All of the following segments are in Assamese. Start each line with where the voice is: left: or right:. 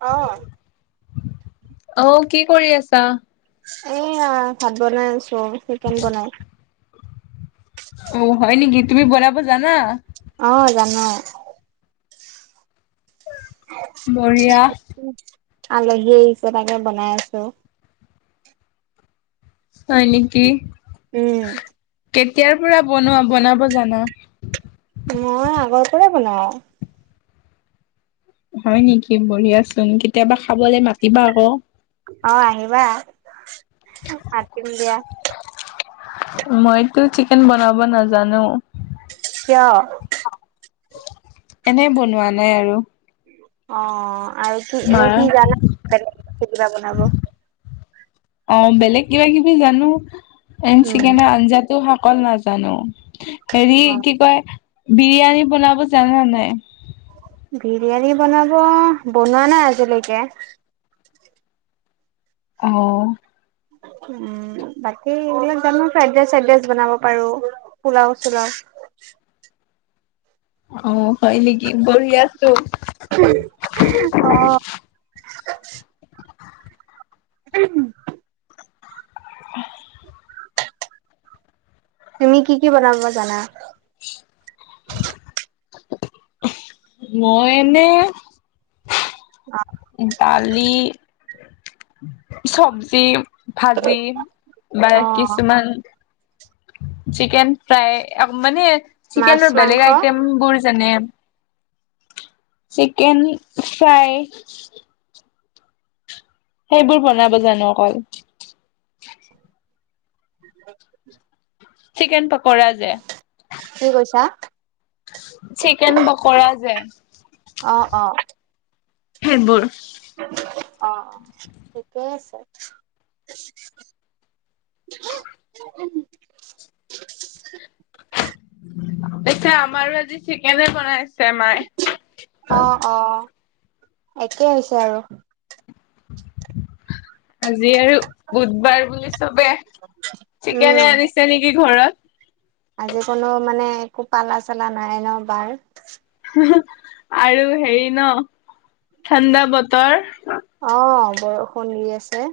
right: অ
left: অ কি কৰি আছা
right: এয়া ভাত বনাই আছো চিকেন বনাই
left: অ হয় নেকি তুমি বনাব জানা
right: অ জানো
left: বঢ়িয়া
right: আলহী আহিছে তাকে বনাই আছো
left: হয় নেকি
right: উম,
left: কেতিয়াৰ পৰা বনোৱা বনাব জানা
right: মই আগৰ পৰাই বনাও
left: হয় নেকি বঢ়িয়া চোন কেতিয়াবা খাবলৈ মাতিবা আকৌ
right: অ আহিবা মাতিম দিয়া
left: মইতো চিকেন বনাব নাজানো
right: কিয়
left: এনে বনোৱা নাই আৰু
right: অ আৰু কি এনে
left: মাৰ
right: কি জানা কিবা বনাব
left: অ বেলেগ কিবা কিবি জানো
right: উম,
left: চিকেনৰ আঞ্জাটো অকল নাজানো হেৰি
right: অ
left: কি কয় বিৰিয়ানী বনাব জানা নাই
right: বিৰিয়ানী বনাব বনোৱা নাই আজিলৈকে
left: অ
right: উম বাকী এইবিলাক জানো ফ্ৰাইডৰাইচ চাইডৰাইচ বনাব পাৰো পোলাও চোলাও
left: অ হয় নেকি বঢ়িয়া চোন
right: অ' উম
left: [unintelligible]
right: তুমি কি, কি বনাবা জানা
left: [unintelligible] মই এনে
right: অ'
left: দালি, চবজি ভাজি বা
right: অ',
left: কিছুমান চিকেন ফ্ৰাই মানে
right: মাছ
left: চিকেনৰ
right: মাংস
left: বেলেগ আইটেমবোৰ যেনে চিকেন ফ্ৰাই সেইবোৰ বনাব জানো অকল।
right: [inaudible]
left: চিকেন পাকৰা যে
right: কি কৈছা?
left: চিকেন পাকৰা যে
right: অ অ
left: সেইবোৰ
right: অ', অ', ঠিকেই আছে।
left: [inaudible] পিছে আমাৰো আজি চিকেনে বনাইছে মায়ে।
right: অ', অ', একে হৈছে আৰু
left: আজি আৰু বুধবাৰ বুলি চবে
right: উম
left: চিকেনে আনিছ ছে, নেকি ঘৰত?
right: আজি কোনো মানে একো পালা-চালা নাই ন বাৰ?
left: আৰু হেৰি ন ঠাণ্ডা বতৰ
right: অ', বৰষুণ দি আছে।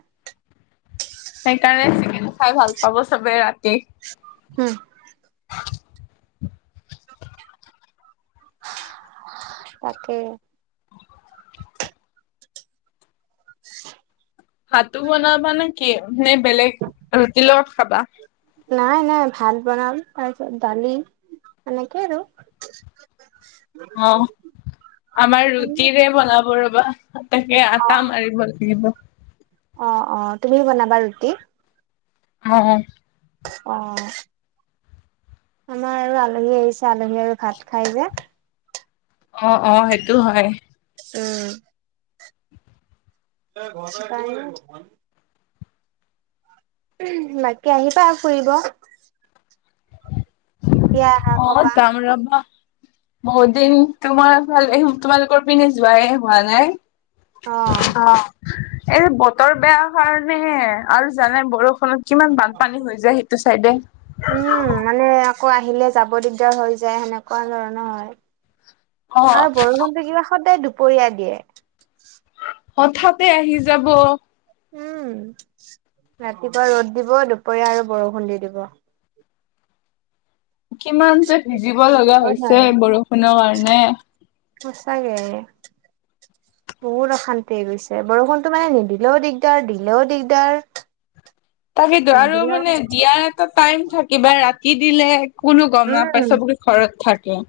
left: সেইকাৰণে চিকেন খাই ভাল পাব চবে ৰাতি।
right: উম।
left: [inaudible]
right: অকে। [inaudible]
left: ভাতো বনাবা নেকি? নে বেলেগ ৰুটিৰ লগত খাবা?
right: নাই, নাই, ভাত বনাম, তাৰপিছত দালি সেনেকে আৰু [inaudible]
left: অ', আমাৰ ৰুটিৰে বনাব ৰ'বা তাকে,
right: অ
left: আটা মাৰিব লাগিব।
right: অ', অ', তুমি বনাবা ৰুটি?
left: অ', অ'।
right: অ'। আমাৰ আৰু আলহী আহিছে, আলহী আৰু ভাত খাই যে
left: অ', অ', সেইটো হয়।
right: উম। [inaudible] বাকী আহিবা আৰু ফুৰিব কেতিয়া আহা
left: অ',
right: কবা
left: যাম ৰ'বা বহুতদিন তোমাৰ ফালে, তোমালোকৰ পিনে যোৱাই হোৱা নাই।
right: অ
left: অ', এই বতৰ বেয়া কাৰণেহে আৰু জানাই বৰ ষুণত, কিমান বানপানী হৈ যায় সেইটো চাইডে।
right: উম, মানে আকৌ আহিলে যাব দিগদাৰ হৈ যায়, সেনেকুৱা ধৰণৰ হয়।
left: অ',
right: আৰু বৰষুণটো কিবা সদায় দুপৰীয়া দিয়ে।
left: হঠাতে আহি যাব
right: উম, ৰাতিপুৱা ৰ'দ দিব, দুপৰীয়া আৰু বৰষুণ দি দিব।
left: কিমান যে ভিজিব
right: ধৰিব
left: লগা হৈছে
right: নোৱাৰি
left: বৰষুণৰ কাৰণে।
right: সচাকে অ'। বহুত অশান্তি হৈ গৈছে বৰষুণতো মানে নিদিলেও দিগদাৰ দিলেও দিগদাৰ।
left: তাকে আৰু
right: নিদিলেও
left: মানে দিয়াৰ এটা টাইম থাকে বা ৰাতি দিলে কোনো গ'ম নাপায়
right: উম,
left: চবকে ঘৰত থাকে।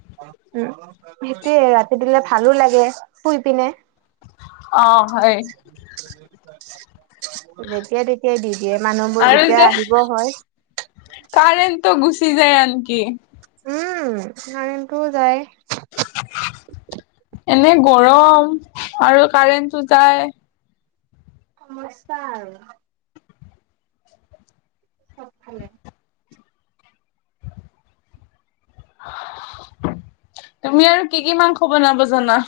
right: উম সেইটোয়ে ৰাতি দিলে ভালো লাগে শুই পিনে।
left: অ', হয়
right: যেতিয়াই তেতিয়াই দি দিয়ে মানুহবোৰ
left: আৰু
right: যেতিয়া
left: যে
right: আহিব হয়
left: কাৰেণ্টটো গুচি যায় আনকি
right: উম, কাৰন্টো যায়।
left: এনে গৰম আৰু কাৰেণ্টটো যায়।
right: সমস্যা আৰু। চবফালে [unintelligible]
left: তুমি আৰু কি, কি মাংস বনাব জানা?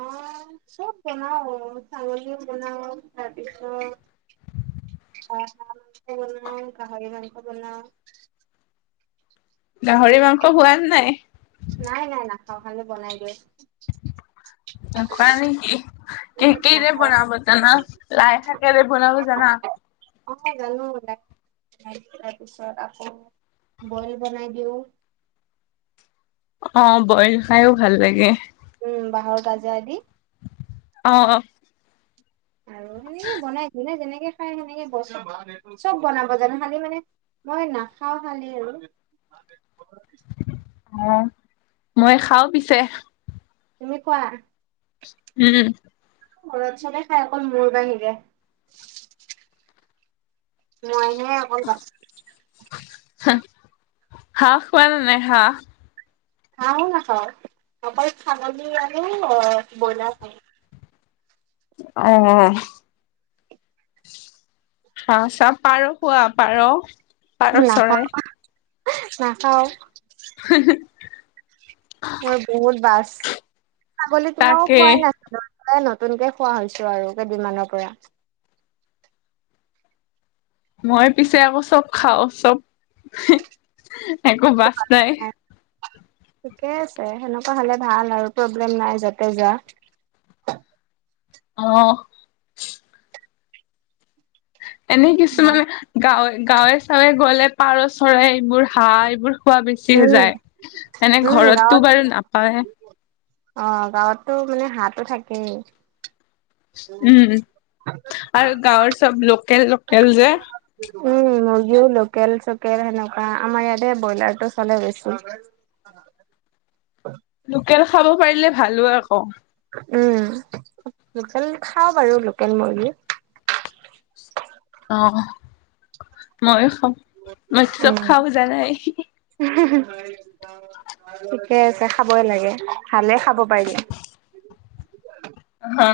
right: অ', চব বনাও ছাগলীও বনাও তাৰপিছত বনাও গাহৰি মাংস বনাও
left: গাহৰি মাংস খোৱা নে নাই?
right: নাই, নাই নাখাওঁ খালি বনাই দিয়ো।
left: নোখোৱা নেকি। কি
right: উহু,
left: কিৰে
right: নাখাওঁ
left: বনাব জানা লাই শাকেৰে বনাব জানা।
right: অ', জানো লাই তাৰপিছত আকৌ বইল বনাই দিওঁ।
left: অ', বইল খাইও ভাল লাগে।
right: উম বাঁহৰ গাজা দি।
left: অ', অ'।
right: আৰু সেনেকে বনাই যোনে যেনেকে খাই সেনেকে বনাও চব বনাব জানোঁ খালি মানে মই নাখাও খালি আৰু [inaudible]
left: অ', মই খাও পিছে
right: তুমি খোৱা।
left: উম।
right: ঘৰত চবে খাই অকল মোৰ বাহিৰে। মইহে অকল বাছো।
left: হাঁহ খোৱা নে নাই হাঁহ।
right: হাঁহো নাখাও অকল ছাগলী আৰু অ', ব্ৰইলাৰ খাওঁ।
left: অ', অ'। হাঁহ চাহ পাৰ খোৱা, পাৰ। পাৰ চৰাই
right: নাখাওঁ, নাখাওঁ।
left: হি হি
right: মই বহুত বাছ ছাগলী তোমাও
left: তাকে
right: খোৱাই নাই। লৈ পেলাই নতুনকে খোৱা হৈছোঁ আৰু কেইদিনমানৰ পৰা
left: মই পিছে আকৌ চব খাওঁ চব একো বাছ নাই।
right: ঠিকে আছে, সেনেকুৱা হলে ভাল আৰু প্ৰব্লেম নাই যতে যোৱা
left: অ'। এনেই কিছুমান গাঁৱে, গাঁৱে চাৱে গ'লে পাৰ চৰাই এইবোৰ হাঁহ এইবোৰ খোৱা বেছি হৈ
right: উম
left: যায় এনে
right: উম
left: ঘৰততো
right: গাঁৱত
left: বাৰু নাপাওৱে।
right: অ', গাঁৱতটো মানে হাঁহ টো থাকেই
left: উম, আৰু গাঁৱৰ চব লোকেল, লোকেল যে।
right: উম, মুৰ্গীও লোকেল চোকেল সেনেকুৱা, আমাৰ ইয়াতে ব্ৰইলাৰ টো চলে বেছি। [inaudible] [inaudible]
left: লোকেল খাব পাৰিলে ভালো আকৌ।
right: উম', লোকেল খাওঁ বাৰু, লোকেল মুৰ্গী।
left: অ', মইয়ো খাওঁ, মইটো চব
right: উম।
left: খাওঁ জানাই।
right: ঠিকে আছে খাবই লাগে, ভালে খাব পাৰিলে।
left: হা,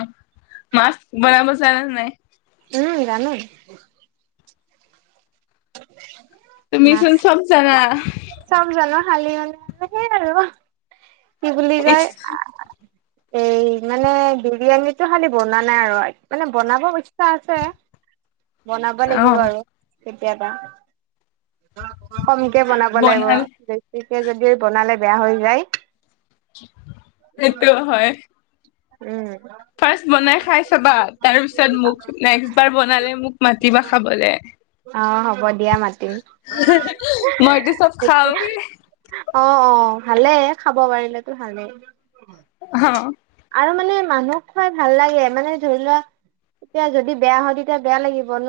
left: মাছ বনাব জানা নাই?
right: উম', জানো।
left: তুমিছোন
right: মাছ
left: চব জানা।
right: চব জানো, খালি মানে হেই আৰু। কি বুলি
left: ইচ,
right: কয়
left: [inaudible]
right: এই মানে বিৰিয়ানীটো খালি বনা নাই আৰু, মানে বনাব ইচ্ছা আছে বনাব লাগিব
left: অ
right: আৰু। কেতিয়াবা, কমকে বনাব লাগিব।
left: বনাল
right: [unintelligible] যদি বনালে বেয়া হৈ যায়
left: সেইটোও হয়।
right: উম'।
left: ফাৰ্ষ্ট বনাই খাই চাবা, তাৰ পিছত মোক, নেক্সট বাৰ বনালে মোক মাতিবা খাবলে।
right: অ', হ'ব দিয়া মাতিম।
left: মইটো চব খাওঁ।
right: অ', অ', ভালেই, খাব পাৰিলেতো ভালেই।
left: অ'।
right: আৰু মানে মানুহক খোৱাই ভাল লাগে, মানে ধৰি লোৱা এতিয়া যদি বেয়া হয়, তেতিয়া বেয়া লাগিব ন?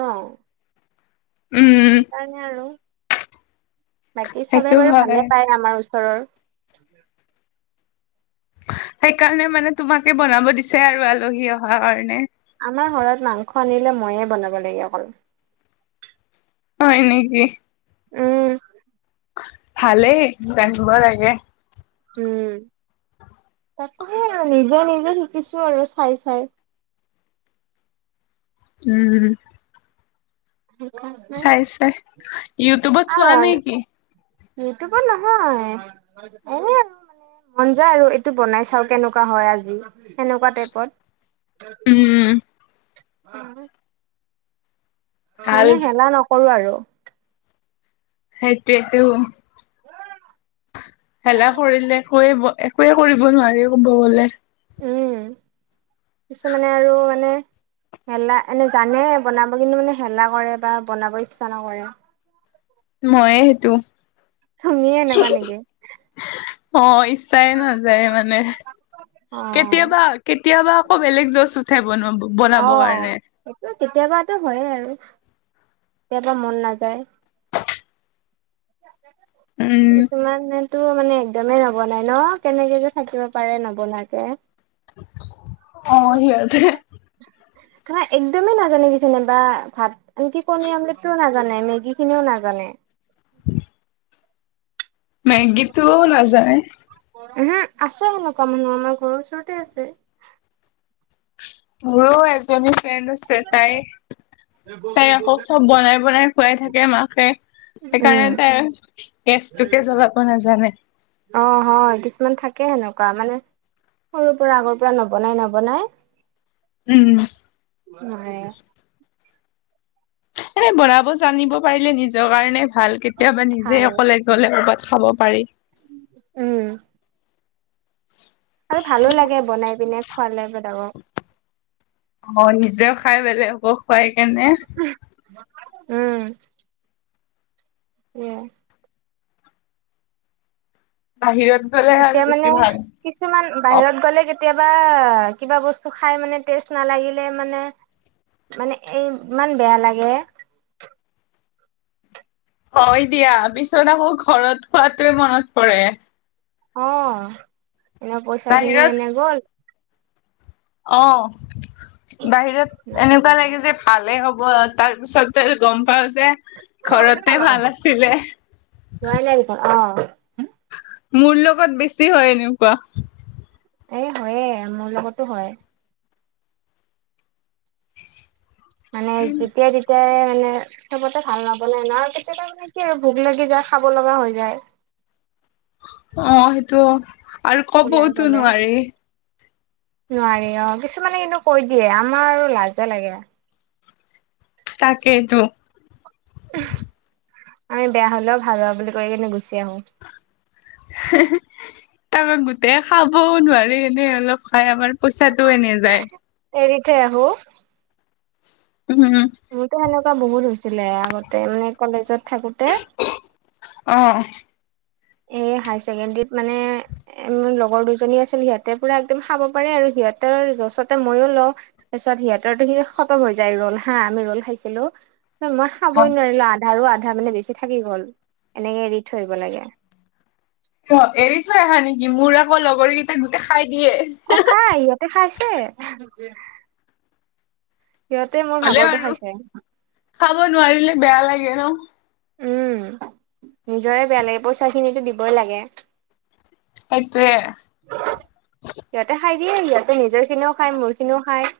left: উম'।
right: সেইকাৰণে আৰু বাকী চবে
left: সেইটো
right: বাৰু
left: হয়
right: ভালে পায় আমাৰ ওচৰৰ।
left: সেইকাৰণে মানে তোমাকে বনাব দিছে আৰু, আলহী অহাৰ কাৰণে।
right: আমাৰ ঘৰত মাংস আনিলে, মইয়ে বনাব লাগে অকল।
left: হয় নেকি?
right: উম'।
left: ভালেই, জানিব লাগে।
right: উম', তাকেহে আৰু, নিজে-নিজে শিকিছো আৰু চাই-চাই।
left: উম'।
right: সেইকাৰণে
left: চাই-চাই, ইউটিউবত চোৱা
right: আৰু
left: নেকি?
right: ইউটিউবত নহয়, এনে মন যায় আৰু, এইটো বনাই চাওঁ, কেনেকুৱা হয় আজি, সেনেকুৱা টাইপত। [inaudible]
left: উম ভাল
right: মানে হেলা নকৰো আৰু।
left: সেইটোৱে টো। হেলা কৰিলে একৈ, একোৱে কৰিব নোৱাৰি ক'ব গ'লে।
right: উম কিছুমানে আৰু মানে হেলা, এনে জানে বনাব কিন্তু মানে হেলা কৰে, বা বনাব ইচ্ছা নকৰে।
left: মইয়ে সেইটো,
right: তুমিয়ে এনেকুৱা নেকি?
left: হয়। চাই নাযায় মানে,
right: অ
left: কেতিয়াবা কেতিয়াবা আকৌ বেলেগ জচ উ ঠে বনাব
right: অ
left: বনাবৰ কাৰণে
right: সেইটো কেতিয়াবাতো হইয়ে আৰু, কেতিয়াবা মন নাযায়।
left: উম
right: কিছুমান মান টো মানে একদমেই নবনাই ন কেনেকে যে থাকিব পাৰে নবনাকে
left: অ সিহতে
right: নহ একদমেই নাজানে কি যেনবা ভাত আনকি কণীৰ আমলেটটোও নাজানে মেগী খিনিও নাজানে।
left: [unintelligible] মেগীটো ও নাজায়
right: হম আছ সেনেকুৱা মানুহ আমাৰ ঘৰৰ ওচৰতে আছে।
left: মোৰো এজনী ফ্ৰেণ্ড আছে তাই তাই আকৌ চব বনাই বনাই খোৱাই থাকে মাকে সেইকাৰণে
right: উম
left: তাই গেছটোকে জ্বলাব নাজানে।
right: অ হয় কিছুমান থাকে সেনেকুৱা মানে সৰুৰ পৰা আগৰ পৰা নবনাই নবনাই
left: উম
right: হৈয়ে
left: এনে বনাব জানিব পাৰিলে নিজৰ কাৰণে ভাল কেতিয়াবা নিজে
right: ভাল
left: অকল লাগে গ'লে কৰবাত খাব পাৰি।
right: উম
left: [unintelligible]
right: আৰু ভালো লাগে বনাই পিনে খোৱালে বেলেগক।
left: অ নিজেও খাই বেলেগকো খুৱাই কেনে
right: উম এ
left: বাহিৰত গ'লে আৰু
right: এতিয়া মানে
left: বেছি ভাল
right: কিছুমান
left: অ
right: বাহিৰত গ'লে কেতিয়াবা কিবা বস্তু খাই মানে টেষ্ট নালাগিলে মানে মানে এই ইমান বেয়া লাগে।
left: হয় দিয়া পিছত আকৌ ঘৰত খোৱাতোৱে মনত পৰে।
right: অ এনে পইচা খিনিও
left: বাহিৰত
right: এনে গ'ল
left: অ বাহিৰত এনেকুৱা লাগে যে ভালে হ'ব তাৰ পিছতে গম পাও যে ঘৰতে ভাল আছিলে।
right: ভয় লাগিব অ
left: মোৰ লগত বেছি হয় এনেকুৱা।
right: এই হয়ে মোৰ লগতো হয়। মানে যেতিয়াই তেতিয়াই তে মানে সবতে ভাল নবনাই ন। কেতিয়াবা মানে কি হয় মানে কি ভোক লাগি যায় খাব লগা হৈ যায়।
left: অ সেইটো। আৰু
right: ওলাই
left: কবওতো
right: গলে।
left: নোৱাৰি
right: নোৱাৰি অ কিছুমানে কিন্তু কৈ দিয়ে আমাৰ আৰু লাজে লাগে।
left: তাকেই টো।
right: আমি বেয়া হ'লেও ভাল হোৱা বুলি কৈ কিনে গুচি আহোঁ।
left: [inaudible] তাৰা গোটেই খাবও নোৱাৰি এনেই অলপ খাই আমাৰ পইচাটোও এনে যায়।
right: এৰি থৈ আহোঁ।
left: উম, হম।
right: মোৰটো সেনেকুৱা বহুত হৈছিলে আগতে মানে কলেজত থাকোঁতে।
left: অ'।
right: এই হাই ছেকেণ্ডৰীত মানে এ মোৰ লগৰ দুজনী আছিল সিহঁতে পুৰা একদম খাব পাৰে আৰু সিহঁতৰ জছতে মইও লওঁ। তাৰপিছত সিহঁতৰটো সি খতম হৈ যায় ৰ'ল হা আমি ৰ'ল খাইছিলোঁ। মই খাবই
left: অ
right: নোৱাৰিলোঁ আধাৰো আধা মানে বেছি থাকি গ'ল এনেকে এৰি থৈ আহিব লাগে।
left: অ', এৰি থৈ আহা নেকি? মোৰ আকৌ লগৰ কেইটাক গোটেই খাই দিয়ে।
right: অ', খাই সিহঁতে খাইছে। সিহঁতে মোৰ ভাগৰটো খাইছে।
left: খাবই নোৱাৰিলে বেয়া লাগে ন'।
right: উম, নিজৰে বেয়া লাগে পইচাখিনিটো দিবই লাগে।
left: সেইটোৱেই।
right: সিহঁতে খাই দিয়ে, সিহঁতে নিজৰখিনিও খায়, মোৰখিনিও খায়।